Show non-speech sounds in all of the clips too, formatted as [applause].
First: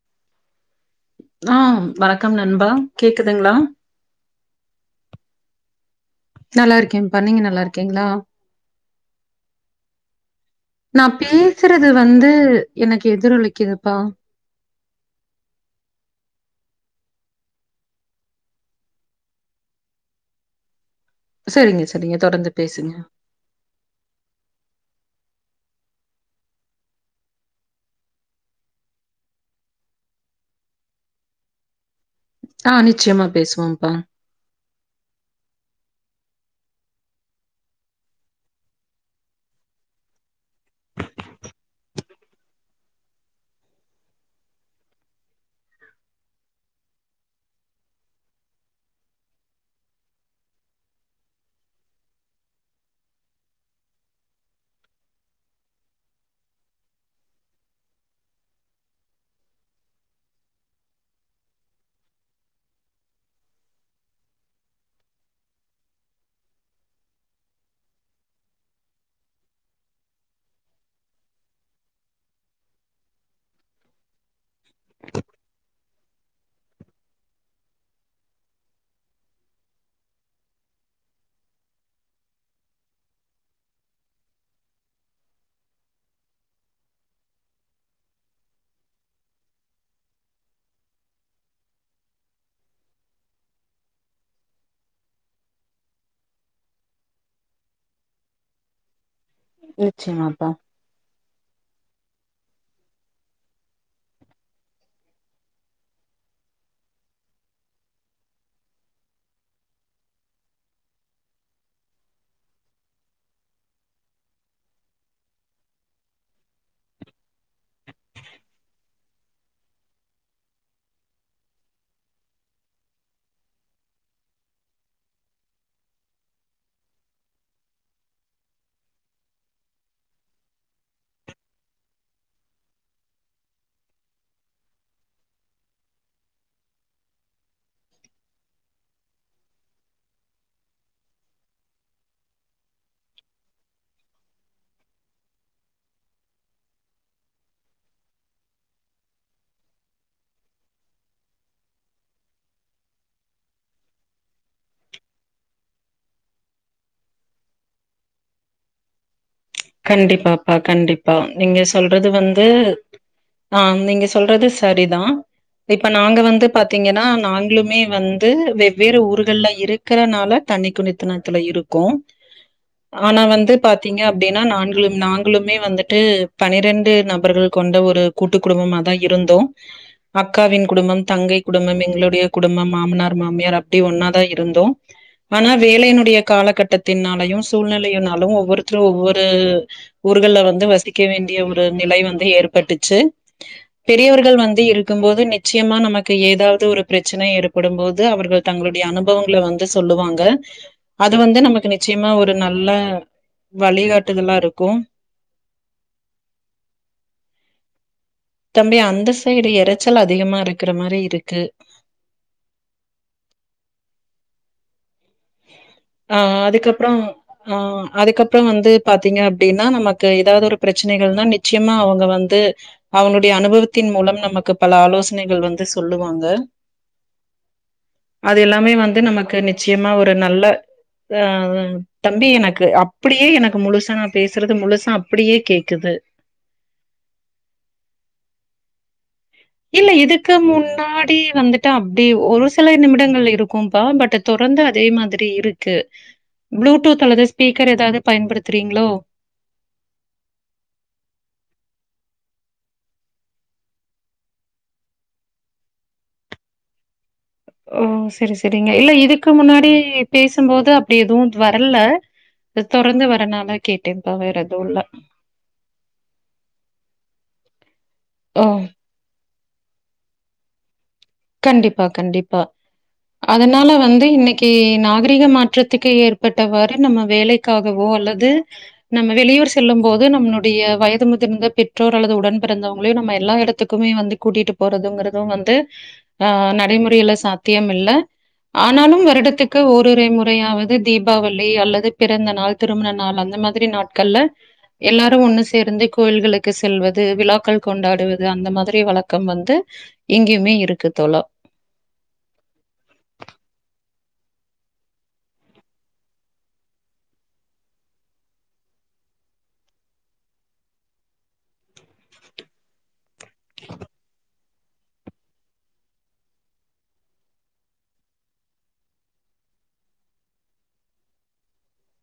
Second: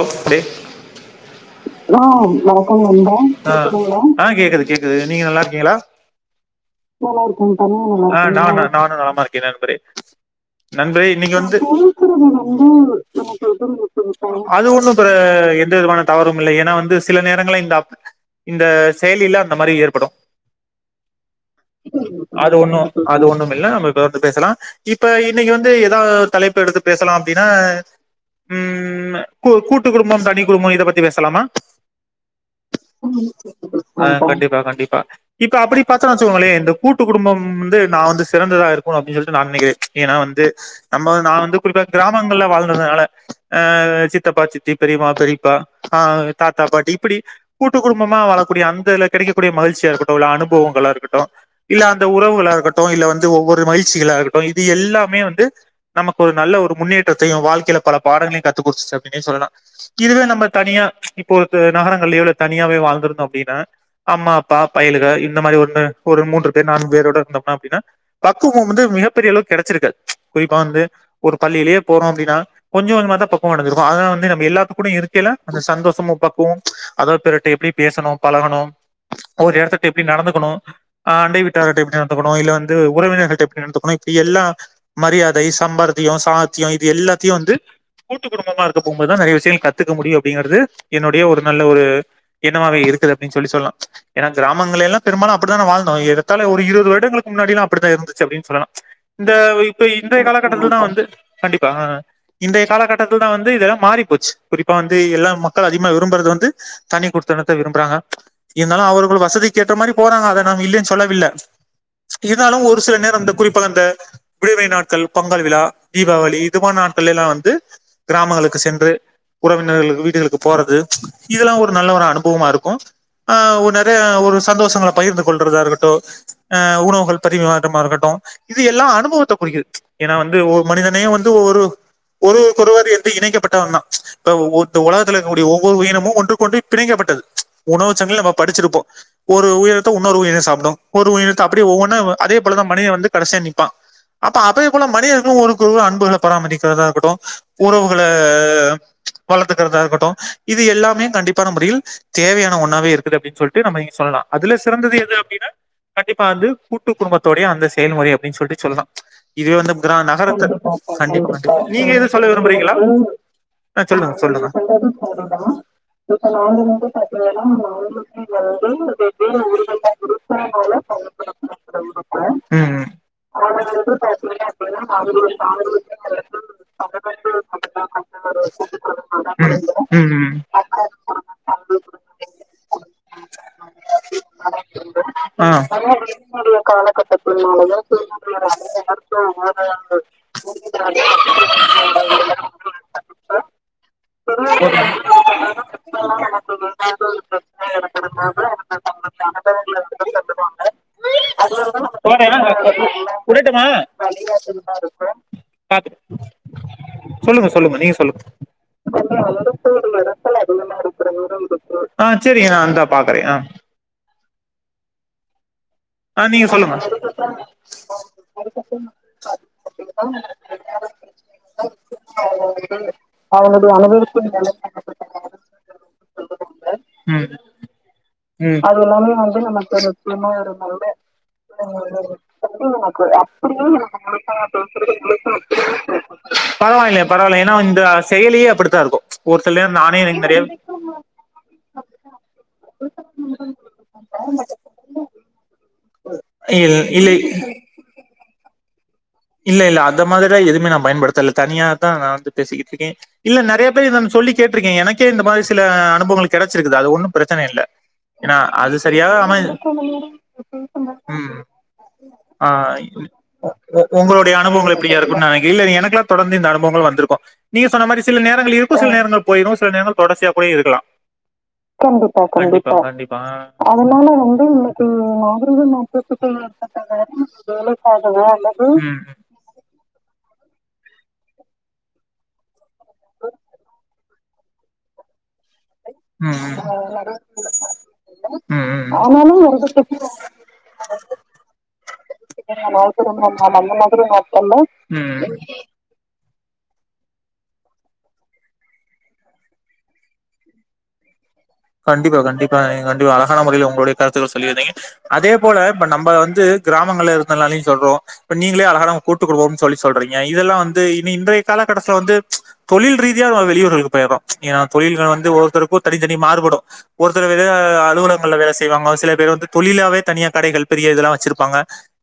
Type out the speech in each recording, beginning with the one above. ஹஓ்டே [inaudible] ஆஹ வணக்கம் நண்பா கேக்குதுங்களா ஆஹ கேக்குது கேக்குது நீங்க நல்லா இருக்கீங்களா நல்லா இருக்கேன்ப்பா நீங்க நல்லா இருக்கீங்களா? ஆஹ நா நானும் நலமா இருக்கே நண்பரே நா நண்பரே இன்னக்கி வந்து பேசுறது வந்து எனக்கு எதிரொலிக்குதுப்பா. அது ஒண்ணும் எந்த விதமான தவறும் இல்லை ஏன்னா வந்து சில நேரங்கள இந்த இந்த செயலில அந்த மாதிரி ஏற்படும் சரிங்க சரிங்க தொடர்ந்து அது ஒண்ணும் பேசுங்க. அது ஒண்ணும் இல்ல நம்ம தொடர்ந்து பேசலாம் இப்ப இன்னக்கி வந்து எதா தலைப்பு எடுத்து பேசலா அப்டின்னா உம் ம்மு கூ கூட்டு குடும்பம் தனி குடும்போ இத பத்தி பேசலாமா? ஆ நிச்சயமா பேசுவோம்ப்பா. ஆ கண்டிப்பா கண்டிப்பா இப்ப அப்பிடி பாத்தன்னு வச்சுக்கோங்களே இந்த கூட்டு குடும்பம் வந்து நா வந்து சிறந்ததா இருக்கு அப்டின் சொல்ட்டு நா நெனைக்கிறே. ஏன்னா வந்து நம்ம நா வந்து குறிப்பா கிராமங்கள்ல வாழ்ந்ததுனால ஆ ஆ சித்தப்பா சித்தி பெரியம்மா பெரியப்பா ஆ தாத்தா பாட்டி இப்பிடி கூட்டு குடும்பமா வாழக்கூடிய அந்த இதுல கெடைக்கக்கூடிய மகிழ்ச்சியா இருக்கட்டு இல்ல அனுபவங்களா இருக்கட்டு இல்ல அந்த உறவுகளா இருக்கட்டு இல்ல வந்து ஒவ்வொரு மகிழ்ச்சிகளா இருக்கட்டு இது எல்லாமே வந்து நமக்கு ஒரு நல்ல ஒரு முன்னேற்றத்தையு வாழ்க்கையில பல பாடங்களையு க த்து குடுத்துச்சு அப்டின்னே சொல்லலா. இதுவே நம்ம தனியா இப்போ இது நகரங்கள்லயோ இல்ல தனியாவே வாழ்ந்திருந்தோ அப்டின்னா அம்மா அப்பா பயலுக இந்த மாரி ஒன்னு ஒர் மூன்று பேர் நான்கு பேரோட இருந்தம்னா அப்டினா பக்குவம் வந்து மிகப்பெரிய அளவுக்கு கெடைச்சிருக்காது. குறிப்பா வந்து ஒரு பள்ளியிலயே போறோ அப்டின்னா கொஞ்ச கொஞ்சமாதா பக் குவோ அடஞ்சிருப்போ ஆனா வந்து நம்ம எல்லாத்து கூடயு இருக்கயில அந்த சந்தோஷமு பக்குவோ அதாவ்து பிறர்ட்ட எப்டி பேசணு பழகணு ஒரு எடத்துக்ட்ட எப்டி நடந்துக்கணு ஆ அண்டை வீட்டார்கிட்ட எப்டி நடந்துக்கணு இல்ல வந்து உறவினர்கள்ட்ட எப்டி நடந்துக்கணு இப்டி எல்லா மரியாதை சம்பார்த்தியோ சாத்தியோ இது எல்லாத்தையு வந்து கூட்டுக் குடும்பமா இருக்க போகும் போதுதா நெறைய விஷயங்கள் கத்துக்க முடியு அப்டிங்கிறது என்னுடைய ஒரு நல்ல ஒரு எண்ணமாவே இருக்குது அப்டின்னு சொல்லி சொல்லலா. ஏன்னா கிராமங்கள்ல எல்லா பெரும்பாலு அப்பிடிதான வாழ்ந்தோ ஏறத்தாழ ஒரு இருபது வருடங்களுக்கு முன்னாடி எல்லா அப்பிடித்தா இருந்துச்சு அப்டின்னு சொல்லலா. இந்த இப்ப இந்த நிச்சயமாப்பா. காலகட்டத்துலதா வந்து கண்டிப்பா ஆ இன்றைய காலகட் டத்துலதா வந்து இதெல்லா மாறி போச்சு. குறிப்பா வந்து எல்லா மக்கள் அதிகமா விரும்புறது வந்து தனி குடித்தனத்த விரும்புறாங்க. இருந்தாலு அவர்கள் வசதிக்கு ஏத்த மாரி போறாங்க அத நாம் இல்லேன்னு சொல்லவில்ல. இருந்தாலு ஒரு சில நேரோ அந்த குறிப்பாக அந்த விடுமுறை நாட்கள் பொங்கல் விழா தீபாவளி இது மாரி நாட்கள்ல எல்லா வந்து கிராமங்களுக்கு சென்று உறவினர்களது வீடுகளுக்கு போறது இதெல்லா ஒரு நல்ல ஒரு அனுபவமா இருக்கு. ஆ ஒரு நெறைய ஒரு சந்தோஷங்கள பகிர்ந்து கொள்றதா இருக்கட்டு ஆ உணவுகள் பரிமாற்றமா இருக்கட்டு இது எல்லா அனுபவத்த குறிக்கிது ஏன்னா வந்து ஒரு மனிதனே வந்து ஒரு ஒரு பொதுவாக வந்து இணைக்கப்பட்டவந்தா இப்ப ஒ ஒருத்த உலகத்தில இருக்கக்கூடிய ஒவ்வொரு உயினமு ஒன்றுக்கொன்று பிணைக்கப்பட்டது. உணவுச்சங்கிலி நம்ம படிச்சிருப்போ ஒரு உயிரினத்த உன்னொரு உயிரினோ சாப்டு. ஒரு உயிரினத்த அப்டியே ஒவ்வொன்னா அ அதே போலதா மனிதன் வந்து கடைசியா நிப்பான். அப்ப அதே போல மனிதர்களு ஒருவருக்கொருவர் அன்புகள பராமரிக்கிறதா இருக்கட்டு உறவுகள வளத்துக்கிறதா இருக்கட்டு இது எல்லாமே கண்டிப்பான முறையில் தேவையான ஒண்ணாவே இருக்குது அப்டின்னு சொல்ட்டு நம்ம இங்க சொல்லலா. அதுல சிறந்தது எது அப்டின்னா கண்டிப்பா வந்து கூட்டு குடும்பத்துடைய அந்த செயல்முறை அப்டின்னு சொல்ட்டு சொல்லலா. இது வந்து கிரா நகரத்த கண்டிப்பாப்பா கண்டிப்பா கண்டிப் கண்டிப் நீங்க எது சொல்றது சொல்ல வந்து விரும்புறீங்களா ஆ நீங்க சொல்லுங்க சொல்றது சொல்லுங்க சரிதா. இப்ப நாங்க வந்து பாத்தீங்கன்னா நாங்களுமே வந்து வெவ்வேறு ஊர்கள்ல இருக்கறனால தண்ணி குடித்தனத்துல இருக்கோ. ம் ம் ப்படின்னா நாங்களு நாங்களுமே வந்துட்டு பனிரெண் டு பன்னெண்டு நபர்கள் கொண்ட ஒரு கூட்டு குடும்பமாதா இருந்தோ. ம் ம் ம் அக்காவின் குடும்பம் தங்கை குடும்பம் எங்களுடைய குடும்பம் மாமனார் மாமியார் அப்டி ஒன்னாதா இருந்தோ. ஆ ஆனா வேலையினுடைய என்னுடைய காலகட்டத்தினாலயு காலகட்டத்தினாலயோ சூழ்நிலையினாலு பெண்களுடைய ஒவ்வொருத் தரு அனைத்து ஒவ்வொரு ஊர்கள்ல வந்து மருத்துவ வசிக்க வேண் டிய ஒரு நிலை வந்து ஏற்பட்டுச்சு. பெரியவர்கள் வந்து இருக்கும்போது நிச்சயமா நமக்கு ஏதாவது ஒரு பிரச்சனை ஏற்படும்போது அவர்கள் தங்களுடைய அனுபவங்கள வந்து சொல்லுவாங்க. அது வந்து நமக்கு நிச்சயமா ஒரு நல்ல வழிகாட்டுதலா இருக்கு சொல்லுங்க சொல்லுங்க நீங்க சொல்லுங்க தம்பி அந்த சைடு எரைச்சல் அதிகமா இருக்கிற மாரி இருக்கு ஆ சேரிங்க நா அந்தா பாக்குறே ஆ ஆ நீங்க சொல்லுங்க அதுக்கப்றோ ஆ அதுக்கப்றோ வந்து பாத்தீங்க அப்டின்னா நமக்கு ஏதாவது ஒரு பிரச்சனைகள்னா நிச்சயமா அவங்க வந்து அவங்களுடைய அவனுடைய அனுபவத்தின் மூலம் நமக்கு பல மூலம் ஆலோசனைகள் வந்து சொல்லுவாங்க. ம் அது எல்லாமே வந்து நமக்கு நிச்சயமா ஒ திரும்பவு ஒருமுறை தம்பி எனக்கு அப்படியே எனக்கு முழுசா நா பேசுறது முழுசா அப்படியே கேக்குது பரவால்லை பரவால்லை ஏன்னா இந்த செயலியே அப்பிடித்தா இருக்கு இல்ல இதுக்கு முன்னாடி வந்துட்டு அப்டி ஒரு சில நிமிடங்கள்ல இருக்கும்பா பட் தொடர்ந்து அதே மாதிரி இருக்கு. இல் ப்ளூடூத் இல்ல அல்லது ஸ்பீக்கர் ஏதாவது பயன்படுத் துறீங்களோ இல்ல இல்ல அந்த மாரிலா எதுமே நா பயன்படுத்தல தனியாதா நா வந்து பேசிக்கிட்டு இருக்கே. இல்ல நெறைய பேர் இத நா சொல்லி கேட்டுருக்கே எனக்கே இந்த மாரி சில அனுபவங்கள் கெடைச்சிருக்குது அது ஒன்னும் ஓ செரி செரிங்க இல்ல இதுக்கு அம முன்னாடி பேசும்போது அப்டி எதுவு ம் வரல ஆ இது தொடர்ந்து வரனால கேட்டேன். உங்களுடைய அனுபவங்கள் எப்டியா இருக்குன்னு நா நெனக் இல்ல எனக்கெல்லா தொடர்ந்து இந்த அனுபவங்கள் வந்துருக்கு நீங்க சொன்ன மாரி சில ஓ! நேரங்கள் இருக்கு சில நேரங்கள் ல போயிரு சில நேரங்கள் தொடர்ச்சியா கூட இருக்கலா. கண்டிப்பா கண்டிப்பா அதனால ஆ வந்து இன்னைக்கு நாகரீக மாற்றத்துக்கு ஏற்பட்டவாறு நம்ம வேலைக்காகவோ அல்லது நம்ம வெளியூர் செல்லும் போது நம்ம ளுடைய வயது முதிர்ந்த பெற்றோர் அல்லது உடன் பிறந்தவங் களையு நம்ம எல்லா எடத்துக்குமே வந்து கூட்டிட்டு போறதுங்கறது வந் து ஆ நடைமுறையில சாத்தியம் இல்ல. ஆ ஆனாலு ஒரு வருடத்துக்கு பக்கத்துல ஓரிரு முறையாவது தீபாவளி அல்லது பிறந்த நாள் திருமண நாள் அந்த மாதிரி நாட்கள்ல எல்லாரு ஒண்ணு சேர்ந்து கோயில்களுக்கு செல்வது வி ழாக்கள் கொண்டாடுவது அந்த மாதிரி வழக்கம் வந்து இங்கயுமே இருக்கு தோழா கண்டிப்பா கண்டிப்பா நீங் கண்டிப்பா அழகான முறைல உங்களுடைய கருத்துக்கள் சொல்லியிருந்தீங்க. அதே போல இப்ப நம்ம வந்து கிராமங்கள்ல இருந்தனாலயு சொல்றோ இப்ப நீங்களே அழகான கூட்டு குடும்போன்னு சொல்லி சொல்றீங்க இதெல்லா வந்து இனி இன்றைய காலகட்டஸ்த்துல வந்து தொழில் ரீ ஃப்ரீயா நம்ம வெளியூர்களுக்கு போயர்றோ யா தொழில்கள் வந்து ஒரு ஒருத்தருக்கு தனித்தனி மாறு படு ஒருத்தரு வெளிய அலுவலகங்கள்ல வேல செய்வாங்க. சில பேர் வந்து தொழிலாவே தனியா கடைகள் பெரிய இதல்லா வச்சிருப்பாங்க.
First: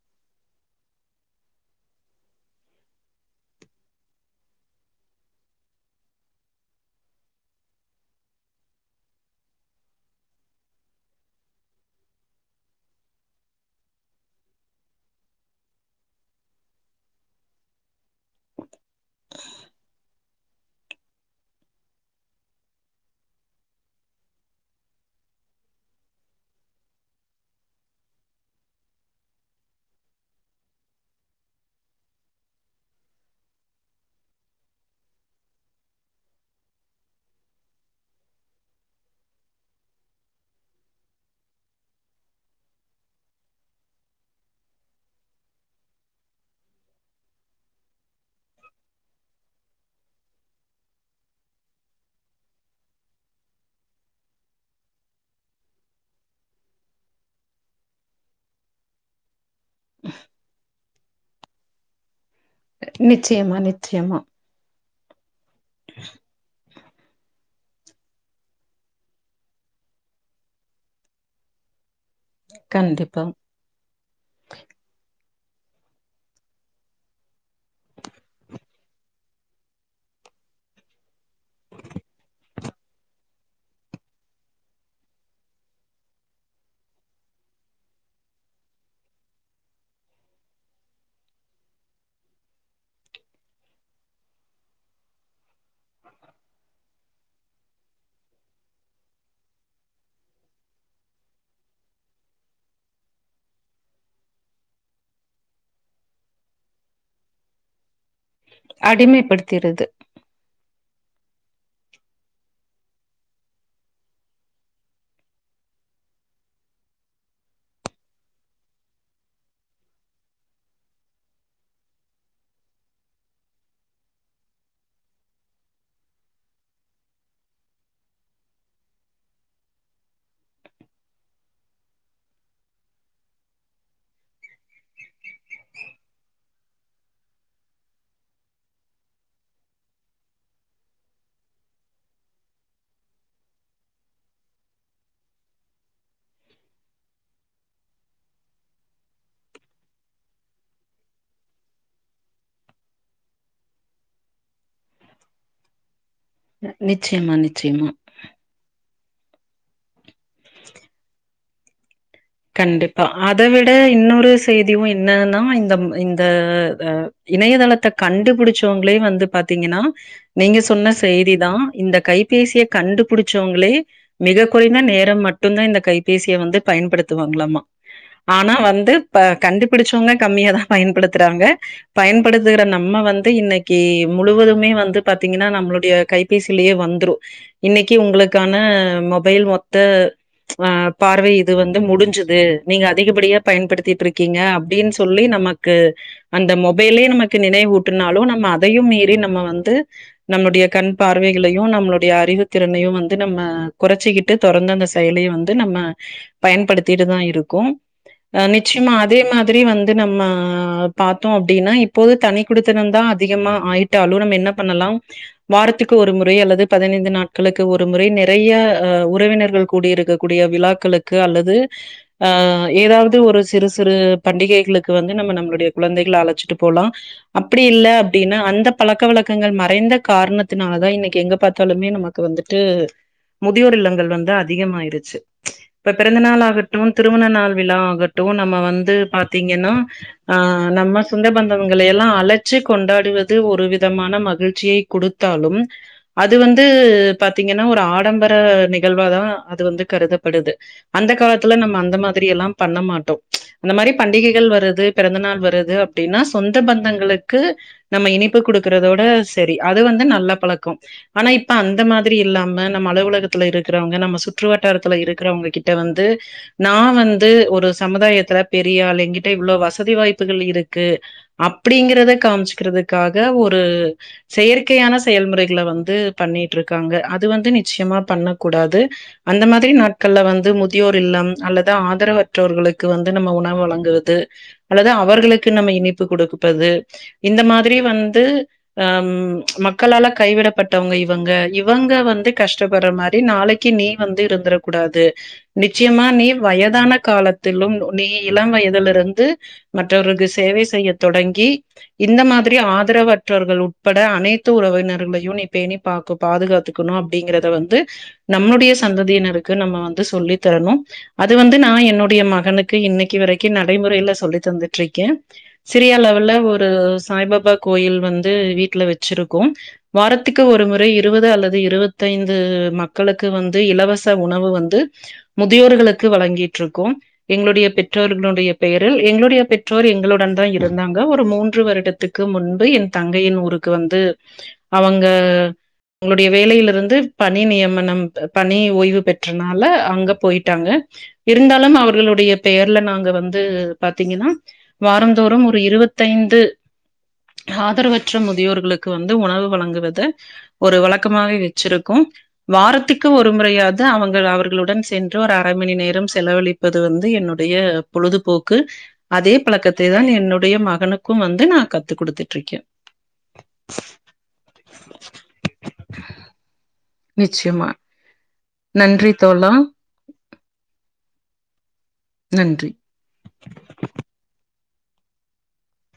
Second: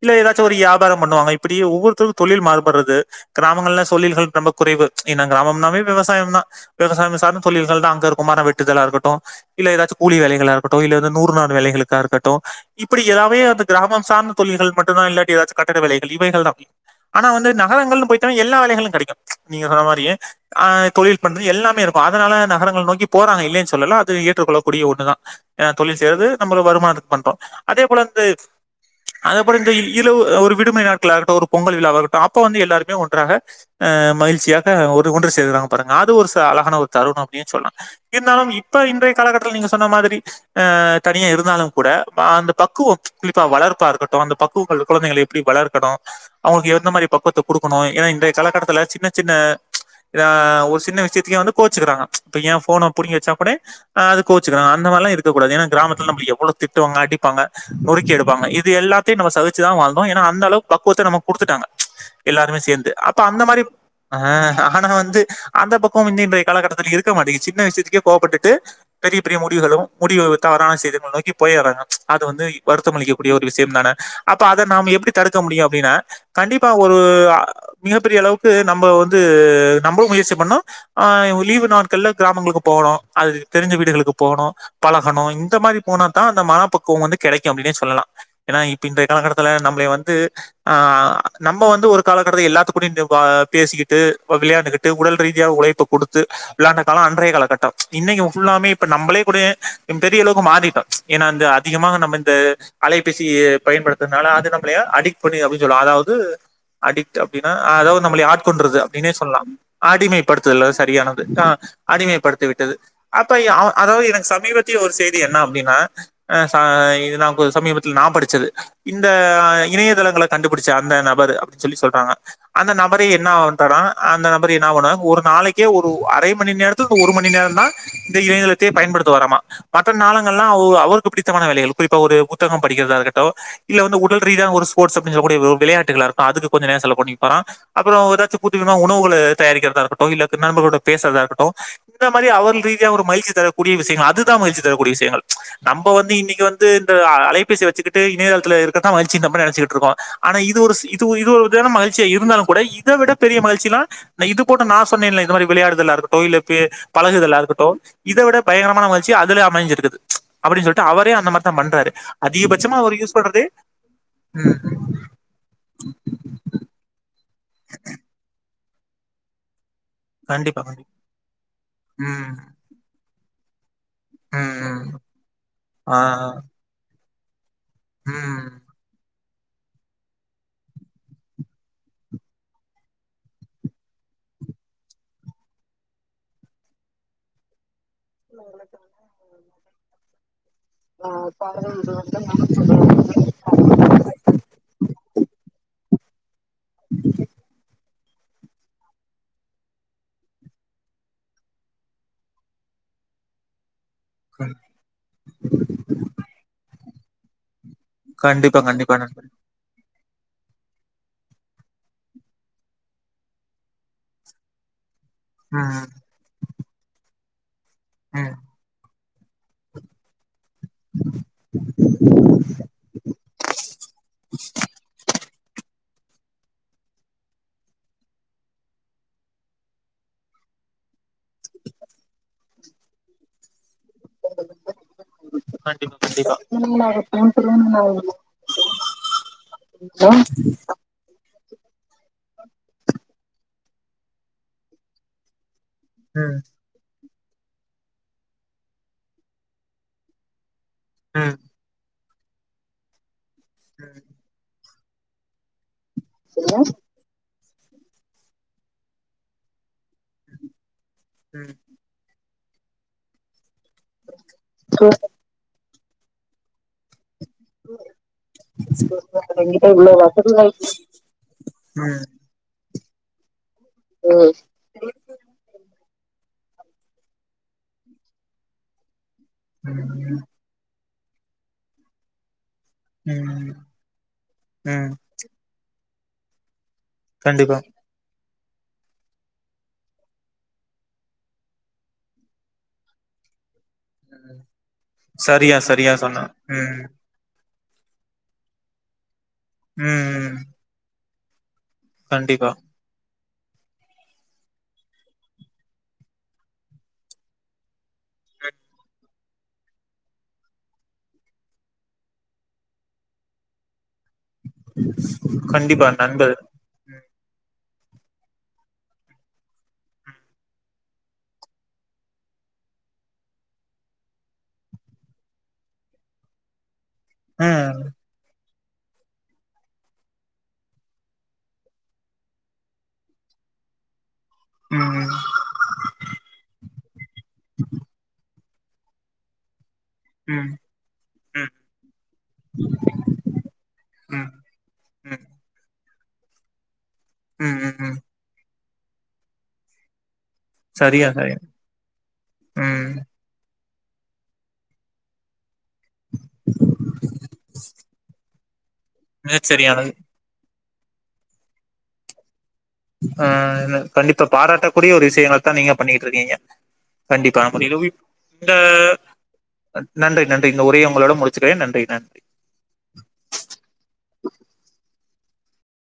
இல்ல எதாச்சு ஒரு வியாபாரோ பண்ணுவாங்க. இப்படியே ஒவ்வொருத்தருக்கு தொழில் மாறுபடுறது கிராமங்கள்ல சொழில்கள் ரொம்ப குறைவு ஏன்னா கிராமம்னாவே விவாயந்தா. விவசாயம் சார்ந்த தொழில்கள்தா அங்க இருக்கு மரம் வெட்டுதலா இருக்கட்டு இல்ல எதாச்சு கூலி வேலைகளா இருக்கட்டு இல்ல வந்து நூறு நாள் வேலைகளுக்கா இருக்கட்டு இப்படி எல்லாமே அந்த கிராமம் சார்ந்த தொழில்கள் மட்டுந்தா இல்லாட்டி எதாச்சு கட்டிட வேலைகள் இவைகள்தா. ஆனா வந்து நகரங்கள்னு போய்ட்டா எல்லா வேலைகளு லெடைக்கு. நீங்க சொன்ன மாரியே ஆ தொழில் பண்றது எல்லாமே இருக்கு அதனால நகரங்கள் நோக்கி போறாங்க இல்லைன்னு சொல்லல அத் து ஏற்றுக்கொள்ளக்கூடிய ஒண்ணுதா. ஆ தொழில் செய்யறது நம்மளு வருமானத்துக்கு பண்றோ. அதே போல அந்த அதே போல இந்த இழவு ஆ ஒரு விடுமுறை நாட்களாகட்டு ஒரு பொங்கல் விழாவாகட்டு அப்ப வந்து எல்லாருமே ஒன்றாக ஆ மகிழ்ச்சியாக ஒன்று ஒன்று சேருறாங்க பாருங்க அது ஒரு ச அழகான ஒரு தருணோ அப்டினு சொல்லலா இருந்தாலும் இ ப்ப இன்றைய காலகட்டத்துல நீங்க சொன்ன மாதிரி ஆ தனியா இருந்தாலுங் கூட ஆ அந்த பக்குவம் குறிப்பா வளர்ப்பா இருக்கட்டு அந்த பக்குவங்கள் குழந்தைகள எப்டி வளர்க்கணு அவங்களுக்கு எந்த மாரி பக்குவத்த குடுக்கணு ஏன்னா இன்றைய காலகட்டத்தில சின்ன சின்ன இதா ஒரு சின்ன விஷயத்துக்கே வந்து கோவுச்சுக்கிறாங்க இப்ப ஏன் ஃபோன புடுங்கி வச்சா கூட ஆ அது கோவிச்சுக்கறாங்க அந்த மாரிலா இருக்க கூடாது ஏன்னா கிராமத்துல நம்பள எவ்ளோ திட்டுவாங்க அடிப்பாங்க நொறுக்கி எடுப்பாங்க இது எல்லாத்தையு நம்ம சகிச் சுதா வாழ்ந்தோ. ஏன்னா அந்த அளவு பக் குவத்த நமக்கு குடுத்துட்டாங்க எல்லாருமே சேந்து அப்ப அந்த நிச்சயமா, மாரி ஆ நிச்சயமா. ஆனா வந் து அந்த பக்கோ வந்து இன்றைய காலகட்ட த்துல இருக்க மாட்டேங்கிது சின்ன விஷயத்துக்கே கோவப்பட்டு ட்டு பெரிய பெரிய முடிவுகளு முடிவு தவறான செயல்கள நோக்கி போயர்றாங்க அது வந்து வருத்தம் அளிக்கக் கண்டிப்பா. கூடிய ஒரு விஷயம்தான? அப்ப அத நாம எப்டி தடுக்க முடியு அப்டின்னா கண்டிப்பா ஒரு ஆ மிகப்பெரிய அளவுக்கு நம்ம வந்து நம்மளு முயற்சி பண்ணனு ஆ லீவு நாட்கள்ல கிராமங்களுக்கு போகணு அது தெரிஞ்ச வீடுகளுக்கு போகணு பழகணு இந்த மாரி போனாத்தா அந்த மனப்பக்குவோ வந்து கெடைக்கு அப்டின்னே சொல்லலா. ஏன்னா இப்ப இன்றைய காலகட்டத்தில நம்பளய வந்து ஆ நம்ம வந்து ஒரு காலகட்டத்த எல்லாத்து கூடயு இந் ப் ஆ பேசிக்கிட்டு வ விளையாண்டுக்கிட்டு உடல் ரீதியா உழைப்ப குடுத்து விளையாண்ட காலோ அன்றைய காலகட்டோ இன்னக்கி ஃபுல்லாமே இப்ப நம்மளே கூட ம் பெரிய அளவுக்கு மாறிட்டோ ஏன்னா இந்த அதிகமாக நம்ம இந்த அலைபேசிய பயன்படுத்துறனால அது நம்மளய அடிக்ட் பண்ணுது அப்டின்னு சொல்லலா அதாவது அடிக்ட் அப்டினா ஆ எதா து நம்மளய ஆட்கொன்றது அப்டின்னே சொல்லலா அடிமைப்படுத்திருது. அடிமைப்படுத்துதல் சரியானது ஆ அடிமைப்படுத் தி விட்டது. அப்ப ய அவ அதாவது எனக்கு சமீபத்திய ஒரு செய்தி என்ன அப்டின்னா ஆ சா இது நா கொ சமீபத்தில் நா படிச்சது இந்த ஆ இணையதளங்கல கண்டுபிடிச்ச அந்த நபரு அப்டின்னு சொல்றாங்க. அந்த நபரு என்ன ஆகுன்ட்டாரா அந்த நபரு என்ன ஆவுன்னா ஒரு நாளைக்கே ஒரு அரைமணி நேரத்துக்கு ஒரு ம ணி நேரந்தா இந்த இணையதளத்தையே பயன்படுத்துவாராமா. மத்த நேரங்கல்லா அவரு அவருக்கு பிடித்தமான வேலைகள் குறிப்பா ஒரு புத்தகோ படிக்கிறதா இருக்கட்டு இல்ல வந்து உடல் ரீதியான ஒரு ஸ்போர்ட்ஸ் அப்டின்னு சொல்லக்கூடிய வி விளையாட்டுகளா இருக்கட்டு அதுக்கு கொஞ்ச நேரோ செலவு பண்ணிக்குவாரா அப்புறோ எதாச்சு புதுவிதமா உணவுகள தயாரிக்கிறதா இருக்கட்டு இல்ல க நண்பர்களோட பேசறதா இருக்கட்டு இந்த மாரி அவர்கள் ரீதியா ஒரு மகிழ்ச்சி தரக் கூடிய விஷயங்கள் அதுதா மகிழ்ச்சி தரக்கூடிய விஷயங்கள். நம்ப வந்து இன்னைக்கி வந்து இந்த அ அலைபேசி வச்சுக்கிட்டு இணையதளத்தில இருக்கிறதுதா மகிழ்ச்சின்னு நம்ப நெனச்சுக்கிட்ருக்கோ. ஆனா இது ஒரு ஸ் இது ஒரு இது ஒரு விதமான மகிழ்ச்சியா இருந்தாலுங் கூட இத விட பெரிய மகிழ்ச்சி எல்லா நா இது போன்ற நா சொன்னேன்ல இந்த மாரி விளையாடுதலா இருக்கட்டு இல்ல க்கு நிச்சயமா, பழகுதலா இருக்கட்டு நிச்சயமா. இத விட பயங்கரமான மகிழ் ச்சி அதுல அமைஞ்சிருக்குது அப்படின்னு சொல்லிட்டு அவரே அந்த மாரி த்தோ பண்ராரு கண்டிப்பா அத விட இன்னொரு ம் செய்தியு என்னன்னா இந்த இந்த ஆ இணயதளத்த கண்டுபிடிச்சு சவ்ங்ளே வந்து பாத்தீங்கன்னா நீங்க கண்டிப்பா கண்டிப்பா சொன்ன செய்தி தா இந்த ம் கைபேசிய கண்டு புடிச்சவங்ளே மிக ம் குறைந்த ம் நேரம் மட்டும்தே இந்த ஆ கைபேசிய வந்து பயன்படுத் த்து வாங்லாமா ம் ஆனா வந்து இப்ப கண்டுபிடிச்சவங்க கம்மியாதா பயன்படுத்துறாங்க பயன்படுத்துகிற நம்ம வந்து இன்னக்கு முழுவதுமே வந்து பாத்தீங்கன்னா நம்மளுடைய கைபேசியிலயே வந்துரு இன்னக்கு உங்களுக்கான மொபைல் மொத்த ஆ பார்வை இது வந் து முடிஞ்சுது நீங்க அதிகப்படியா பயன்படுத்திட்ருக்கீங்க அப்டின்னு சொல்லி நமக்கு அந்த மொபைலே நமக்கு நெனைவூட் இத்துன்நாலு நம்ம அதையு மீறி நம்ம வந்து நம்முடைய கண் பார்வைகளையு நம்ளுடைய அறிவுதிறனையு வந்து நம்ம கொறச்சிக்கிட்டு தொறந்த அந்த செயலயு வந்து நம்ம படுத்திட்டு தா இருக்கு அ கண்டிப்பா நிச்யமா கண்டிப்பா அதே நண்பர் மாத்ரி வந் து நம்ம பாத்தோ அப்டினா இப்போது தனி குடுத்தனோ தா அதிகமா ஆயிடாலு நம்ம என்ன பண்ணலா ம் வாரதுக்கு ஒரு முறை அல்லது பதினைந்து நாட் களுக்கு ஒரு முறை ம் நெறையா ஒர் உறவினர்கள் கூடிஇருகக் கூடிய விலாகள் கு அல்லது அ ஏதாவது ஒரு சிறு சிறு பண்டிகைகளுக்கு வந்து நம்ம நம்மளுடைய கொலந்தைகல அழச்சிட்டு போலா அப்டி இல்ல அப்டினா அந்த பலக்க வலகங்கள் மறைந்த காரணத்தினால தா இன்னைக்கு எங்க பாத்தாலுமே நமக்கு வந்துட்டு முட் மதியோர் இல்லங்கள் வந்து அதிகமாயிருச்சு கண்டிப்பா கண்டிப்பா பிறந்தநாள் ஆகட்டு திருமண திருமணமாகட்டும் நாள் விலா திருமணமாகட்டும் ஆகட்டு நம்ம வந்து பாத்தீங்கனா நம்ம சொந்த பந்தங்கள எல்லா அலச்சு கொண்டாட டுவது ஒரு விதமான மகிழ்சிய குடுதாலு அது ம் வந்து பாதீங்கனா ஒரு ஆடம்பர நிகழ்வாதா அது வந்து கருதப்படுது அந்த ம் காலத்துல நம்ம அந்த மாத் திரியெல்லா பண்ண மாட்டோ இந்த மாரி ம் பண்டிகைகள் வரது பிறந்த நாள் வருது அப் டினா சொந்த பந்தங்களு க்கு நம்ம இனிப்பு குடுக்குறதோட செரி அது வந்து நல்ல பலக்கோ ஆனா இப்ப ம் அந்த மாத்ரி இல்லாம ம நம்ம அலுவலகத்திலருக் இருக்குறவங்க நம்ம சுற்று வட்டாரத்துல இருகிறவங்ககிட் கிட்ட வந்து நா வந்து ஒரு சமுதாயதுல பெரியாளு என்கிட்ட இவ்ளோ வசதி வாய்புகள் இருக்கு ம் அப்டிங்கிறத காம்சுகிறதுக் காக ஒரு ம் பு செயற்கயான செயல்முறைகள வந்து து பண்ணிட்ருகாங்க அது வந்து நிச்யமா பண்ணகூடாது அந்த மாத்ரி நாட்கள்ல வந்து முதியோர் இல்லம் அல்லது ஆதரவற் றவர்களுக் கு வந்து நம்ம ம் உணவு வழங்குவது அல்லது ம் அவர்களுக்கு நம்ம இனிப் ப்பு குடுக்ப்பது இந்த கண்டிப்பா மாத்ரி வந்து அம் மக்களால கைவிடப்பட்டவங்க இவங்க இவங்க வந்து கஷ்டப்படுற மாரி நாளைக் கி நீ வந்து ம். இருந்துர கூடாது சரியா சரியா நிச்சயமா சொன்ன நீ ம் வயதான காலத் திலு நீ இல வயதுலருந்து மற்றவருக்கு ம் சேவை செய்ய தொடங்கி இந்த கண்டிப்பா மாதிரி ஆதரவ மற்றர்கள் உட்பட அனைத்து உறவினர்களையு நி பேணி பாக்கு பாதுகாத்துக்கணு அப்படிங்கறத வந்து நம்ளுடைய சந்ததியினருக்கு நம்ம வந்து து சொல்லித்தரணு அது வந்து நா என்னுடைய மகனுக்கு இன்னைக்கு வரைக்கு நடைமுறையில சொல்லி தந்துட்ருக்கே கண்டிப்பா சிரியாஏ லெவல்ல நண்பர் ஒரு சாய்பாபா கோயில் வந்து வீட்ல வச்சிருக்கோ வாரத்துக்கு ஒரு முறை இருபது அல்லது இருபத்தைந்து மக்களுக்கு வந்து இலவச உணவு வந்து முதியோர்களுக்கு வழங்கீட்ருக்கோ எங்களுடைய ம் பெற்றோர்களுடைய பெயரில் எங்களுடைய பெற்றோர் எங்களுடன் தா இருந்தாங்க ஒரு மூன்று வருடத்துக்கு முன்பு என் தங்கையின் ஊருக்கு வந்து அவங்க ம் ளுடைய வேலையிலிருந்து [unintelligible] பணி நியமனம்றது பணி ஓய்வு பெற்றனால அங்க ம் போயிட்டாங்க ம் இருந்தாலும் அவர்களுடைய பெயர்ல நாங்க வந்து ம் பாத்தீங்கன்னா ம் வாரந்தோறும் ஒரு இருவ த்தைந்து ம் ம் ம் ஆதரவற்ற முதியோர்களுக் க்கு வந்து உணவு வழங்குவது ஒரு சரியா சரியா வழக்கமாவே வச்சிருக்கொ ம் வாரத்துக்கு ஒரு முறையா து அவங்கள் அவர் களுடன் சென்று ஒரு அ ரை மணி நேரம் செலவழிப்பது வந்து என்னுடைய பொழுதுபோக்கு அதே மிகச் பழக்கத்தை சரியானது தா என்னுடைய ம கனுக்கு வந்து நா கத்து குடுத்துட்ருக்கே ஆ ன கண்டிப்பா பாராட்டக்கூடிய ஒரு விஷயங்களத்தா நீங்க பண்ணிகிட்ருக்கீங்க கண்டிப்பா அப்ப நிச்சயமா நிறுவி த நன்றி தோழா நன்றி நன்றி இந்த உரைய உங்களிடம் முடுச்சக்கிறேன் நன்றி நன்றி